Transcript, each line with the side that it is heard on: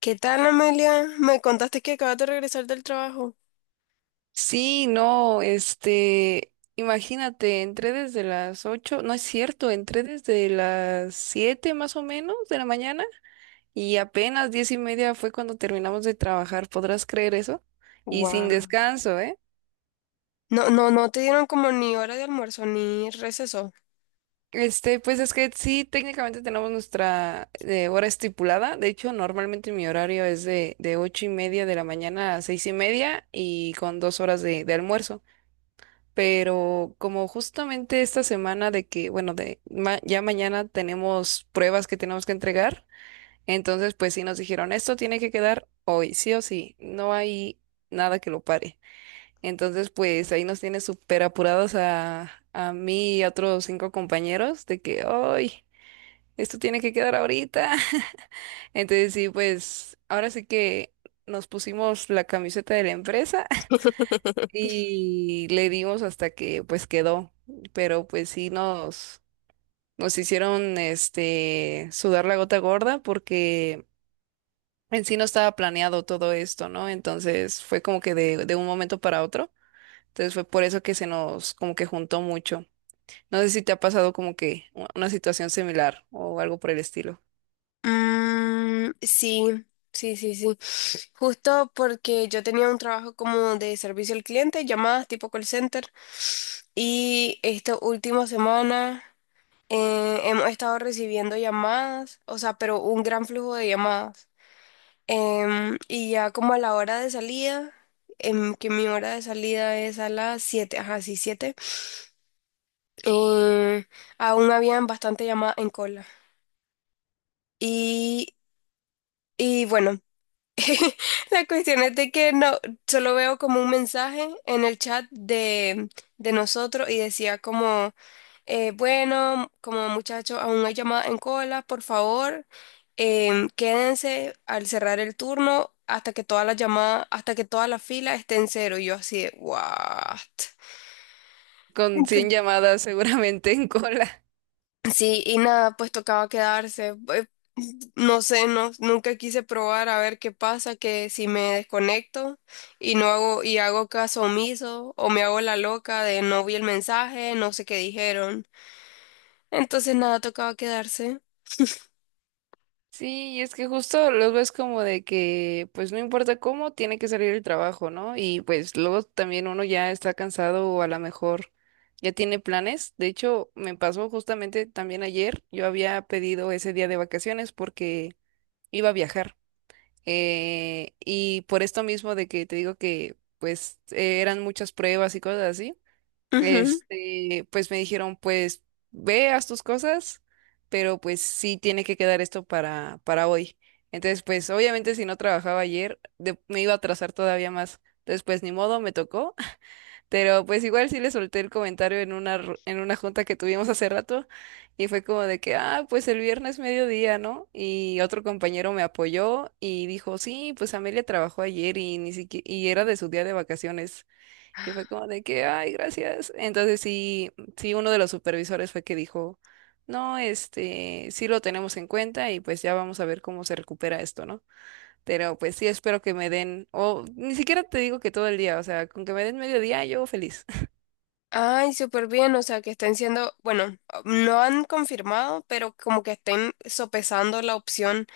left: ¿Qué tal, Amelia? Me contaste que acabas de regresar del trabajo.
right: Sí, no, este, Imagínate, entré desde las 8, no es cierto, entré desde las 7 más o menos de la mañana y apenas 10:30 fue cuando terminamos de trabajar, ¿podrás creer eso? Y sin
left: Wow.
right: descanso, ¿eh?
left: No, no, no te dieron como ni hora de almuerzo ni receso.
right: Pues es que sí, técnicamente tenemos nuestra hora estipulada, de hecho, normalmente mi horario es de 8:30 de la mañana a 6:30 y con 2 horas de almuerzo. Pero como justamente esta semana de que, bueno, ya mañana tenemos pruebas que tenemos que entregar, entonces pues sí nos dijeron, esto tiene que quedar hoy, sí o sí, no hay nada que lo pare. Entonces pues ahí nos tiene súper apurados a mí y a otros cinco compañeros de que, hoy, esto tiene que quedar ahorita. Entonces sí, pues ahora sí que nos pusimos la camiseta de la empresa y le dimos hasta que pues quedó, pero pues sí nos, nos hicieron este sudar la gota gorda porque en sí no estaba planeado todo esto, ¿no? Entonces fue como que de un momento para otro. Entonces fue por eso que se nos como que juntó mucho. No sé si te ha pasado como que una situación similar o algo por el estilo.
left: Mm, sí, sí, sí, sí. Justo porque yo tenía un trabajo como de servicio al cliente, llamadas tipo call center. Y esta última semana hemos estado recibiendo llamadas, o sea, pero un gran flujo de llamadas. Y ya como a la hora de salida, que mi hora de salida es a las siete, ajá, sí, siete, eh, aún habían bastante llamada en cola. Y, y bueno, la cuestión es de que no, solo veo como un mensaje en el chat de nosotros y decía como, bueno, como muchachos, aún no hay llamadas en cola, por favor, quédense al cerrar el turno hasta que todas las llamadas, hasta que toda la fila esté en cero. Y yo así de, "¿What?".
right: Con 100 llamadas seguramente en cola.
left: Sí, y nada, pues tocaba quedarse. No sé, no, nunca quise probar a ver qué pasa, que si me desconecto y no hago, y hago caso omiso, o me hago la loca de no vi el mensaje, no sé qué dijeron. Entonces nada, tocaba quedarse.
right: Sí, y es que justo los ves como de que, pues no importa cómo, tiene que salir el trabajo, ¿no? Y pues luego también uno ya está cansado o a lo mejor ya tiene planes. De hecho, me pasó justamente también ayer, yo había pedido ese día de vacaciones porque iba a viajar. Y por esto mismo de que te digo que pues eran muchas pruebas y cosas así.
left: Ujú.
right: Pues me dijeron, pues ve, haz tus cosas, pero pues sí tiene que quedar esto para hoy. Entonces, pues obviamente si no trabajaba ayer, me iba a atrasar todavía más. Entonces, pues ni modo, me tocó. Pero pues igual sí le solté el comentario en en una junta que tuvimos hace rato y fue como de que, ah, pues el viernes mediodía, ¿no? Y otro compañero me apoyó y dijo, sí, pues Amelia trabajó ayer y ni siquiera, y era de su día de vacaciones. Y fue como de que, ay, gracias. Entonces sí, sí, uno de los supervisores fue que dijo, no, sí lo tenemos en cuenta y pues ya vamos a ver cómo se recupera esto, ¿no? Pero pues sí, espero que me den, o ni siquiera te digo que todo el día, o sea, con que me den medio día, yo feliz.
left: Ay, súper bien, o sea que estén siendo, bueno, no han confirmado, pero como que estén sopesando la opción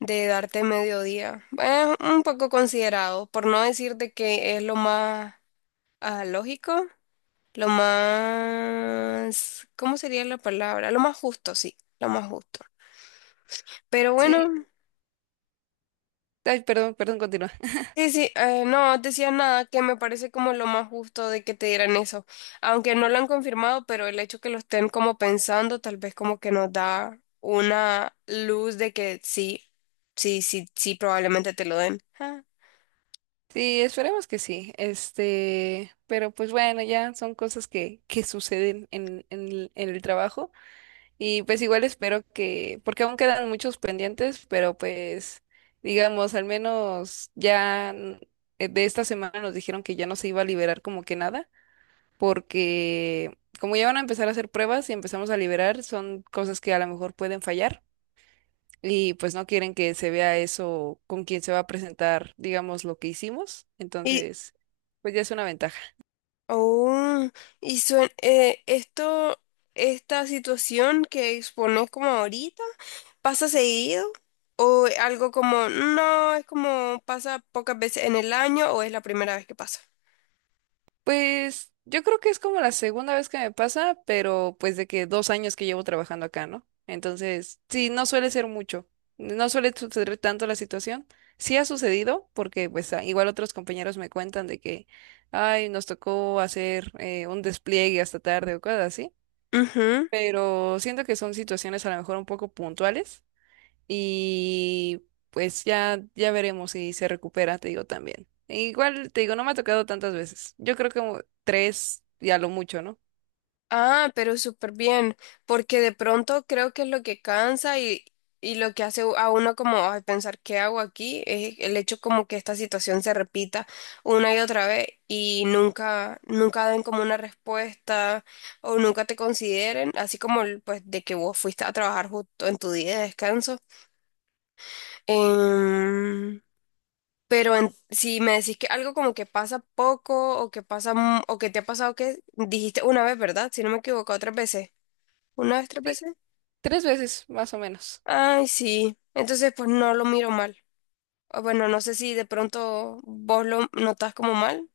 left: de darte mediodía. Es un poco considerado, por no decir de que es lo más. Ah, lógico, lo más, ¿cómo sería la palabra? Lo más justo, sí, lo más justo. Pero
right: Sí,
left: bueno,
right: ay, perdón, perdón, continúa.
left: sí, sí, no decía nada que me parece como lo más justo de que te dieran eso, aunque no lo han confirmado, pero el hecho que lo estén como pensando, tal vez como que nos da una luz de que sí, sí, sí, sí, probablemente te lo den. Ah.
right: Sí, esperemos que sí, pero pues bueno, ya son cosas que suceden en, en el trabajo. Y pues igual espero que, porque aún quedan muchos pendientes, pero pues digamos, al menos de esta semana nos dijeron que ya no se iba a liberar como que nada, porque como ya van a empezar a hacer pruebas y empezamos a liberar, son cosas que a lo mejor pueden fallar y pues no quieren que se vea eso con quien se va a presentar, digamos, lo que hicimos.
left: Y,
right: Entonces, pues ya es una ventaja.
left: Oh, y esta situación que expones como ahorita, ¿pasa seguido? ¿O algo como, no, es como pasa pocas veces en el año o es la primera vez que pasa?
right: Pues yo creo que es como la segunda vez que me pasa, pero pues de que 2 años que llevo trabajando acá, ¿no? Entonces, sí, no suele ser mucho, no suele suceder tanto la situación. Sí ha sucedido, porque pues igual otros compañeros me cuentan de que, ay, nos tocó hacer un despliegue hasta tarde o cosas así, pero siento que son situaciones a lo mejor un poco puntuales y pues ya, ya veremos si se recupera, te digo también. Igual, te digo, no me ha tocado tantas veces. Yo creo que como tres y a lo mucho, ¿no?
left: Ah, pero súper bien, porque de pronto creo que es lo que cansa y lo que hace a uno como, "Ay, pensar qué hago aquí". Es el hecho como que esta situación se repita una y otra vez y nunca, nunca den como una respuesta o nunca te consideren, así como el, pues de que vos fuiste a trabajar justo en tu día de descanso. Em, pero si me decís que algo como que pasa poco o que pasa, o que te ha pasado que dijiste una vez, ¿verdad? Si no me equivoco, otras veces. ¿Una vez, tres
right: Sí,
left: veces?
right: tres veces, más o menos.
left: Ay, sí. Entonces, pues no lo miro mal. O bueno, no sé si de pronto vos lo notas como mal.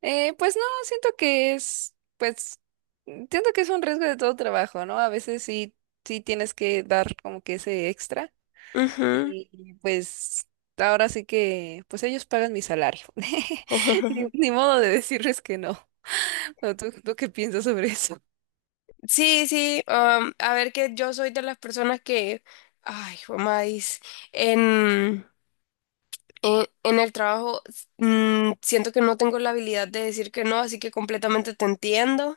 right: Pues no, siento que es, pues, mm, siento que es un riesgo de todo trabajo, ¿no? A veces sí, sí tienes que dar como que ese extra.
left: Ujú.
right: Pues ahora sí que, pues ellos pagan mi salario. Ni, ni modo de decirles que no. ¿O ¿Tú qué piensas sobre eso?
left: Sí, sí. A ver, que yo soy de las personas que, ay, mamá, en el trabajo siento que no tengo la habilidad de decir que no, así que completamente te entiendo.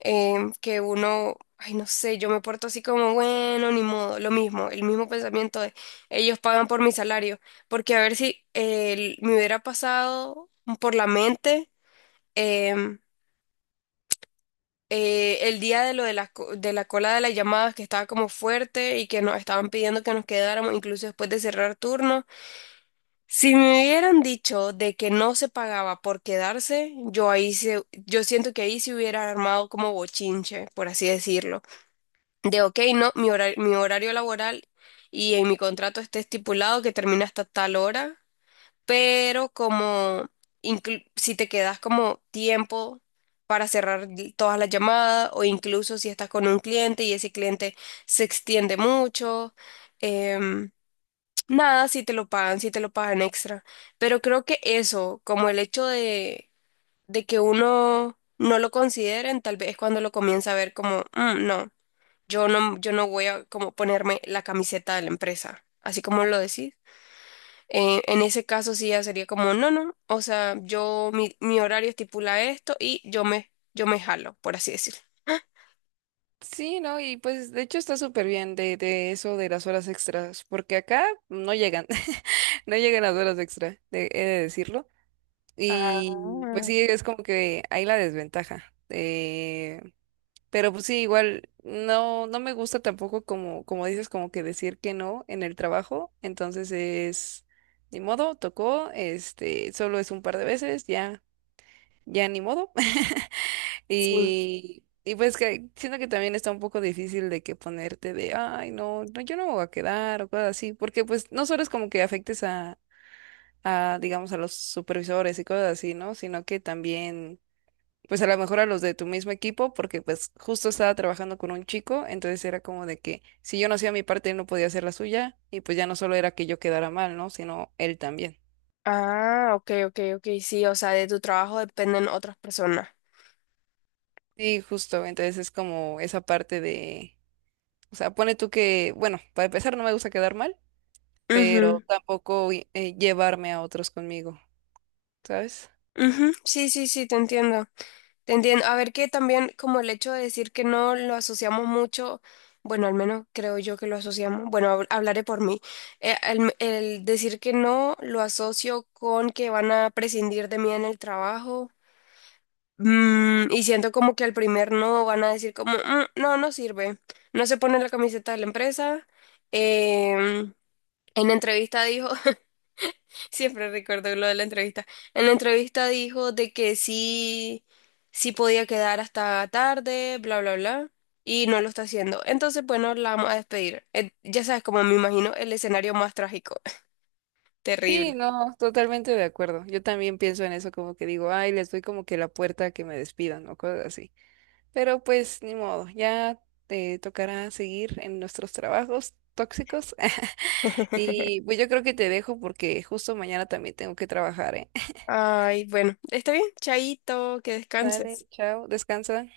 left: Que uno, ay, no sé, yo me porto así como, bueno, ni modo, lo mismo, el mismo pensamiento de ellos pagan por mi salario, porque a ver si me hubiera pasado por la mente, em, el día de lo de la cola de las llamadas que estaba como fuerte y que nos estaban pidiendo que nos quedáramos, incluso después de cerrar turno. Si me hubieran dicho de que no se pagaba por quedarse, yo ahí se, yo siento que ahí se hubiera armado como bochinche, por así decirlo. De, ok, no, mi horario laboral, y en mi contrato está estipulado que termina hasta tal hora, pero como si te quedas como tiempo para cerrar todas las llamadas, o incluso si estás con un cliente y ese cliente se extiende mucho, em, nada, si te lo pagan, si te lo pagan extra. Pero creo que eso, como el hecho de, que uno no lo consideren, tal vez es cuando lo comienza a ver como, "Mm, no. Yo no, voy a como ponerme la camiseta de la empresa, así como lo decís. En ese caso sí ya sería como, no, no, o sea, yo, mi horario estipula esto y yo me jalo, por así decirlo".
right: Sí, ¿no? Y pues de hecho está súper bien de eso de las horas extras, porque acá no llegan, no llegan las horas extra, he de decirlo.
left: Ah,
right: Y pues sí, es como que hay la desventaja. Pero pues sí, igual no, no me gusta tampoco como, como dices, como que decir que no en el trabajo. Entonces es, ni modo, tocó, solo es un par de veces, ya, ya ni modo. Y pues que siento que también está un poco difícil de que ponerte de, ay, no, no, yo no me voy a quedar o cosas así, porque pues no solo es como que afectes a, digamos, a los supervisores y cosas así, ¿no? Sino que también, pues a lo mejor a los de tu mismo equipo, porque pues justo estaba trabajando con un chico, entonces era como de que si yo no hacía mi parte, él no podía hacer la suya, y pues ya no solo era que yo quedara mal, ¿no? Sino él también.
left: ah, ok, ok, ok, sí, o sea, de tu trabajo dependen otras personas.
right: Sí, justo, entonces es como esa parte de, o sea, pone tú que, bueno, para empezar no me gusta quedar mal. Pero
left: Ujú,
right: tampoco llevarme a otros conmigo, ¿sabes?
left: ujú, sí, sí, sí, te entiendo. Te entiendo. A ver, que también como el hecho de decir que no lo asociamos mucho, bueno, al menos creo yo que lo asociamos, bueno, hablaré por mí. El decir que no lo asocio con que van a prescindir de mí en el trabajo, y siento como que al primer no van a decir como, "Mm, no, no sirve, no se pone la camiseta de la empresa, em, en entrevista dijo". Siempre recuerdo lo de la entrevista. En la entrevista dijo de que sí, sí podía quedar hasta tarde, bla, bla, bla, y no lo está haciendo. Entonces, bueno, la vamos a despedir. Ya sabes, como me imagino, el escenario más trágico.
right: Sí,
left: Terrible.
right: no, totalmente de acuerdo. Yo también pienso en eso como que digo, ay, les doy como que la puerta a que me despidan o cosas así. Pero pues ni modo, ya te tocará seguir en nuestros trabajos tóxicos. Y pues yo creo que te dejo porque justo mañana también tengo que trabajar, ¿eh?
left: Ay, bueno, está bien, chaito, que
right: Dale,
left: descanses.
right: chao, descansa.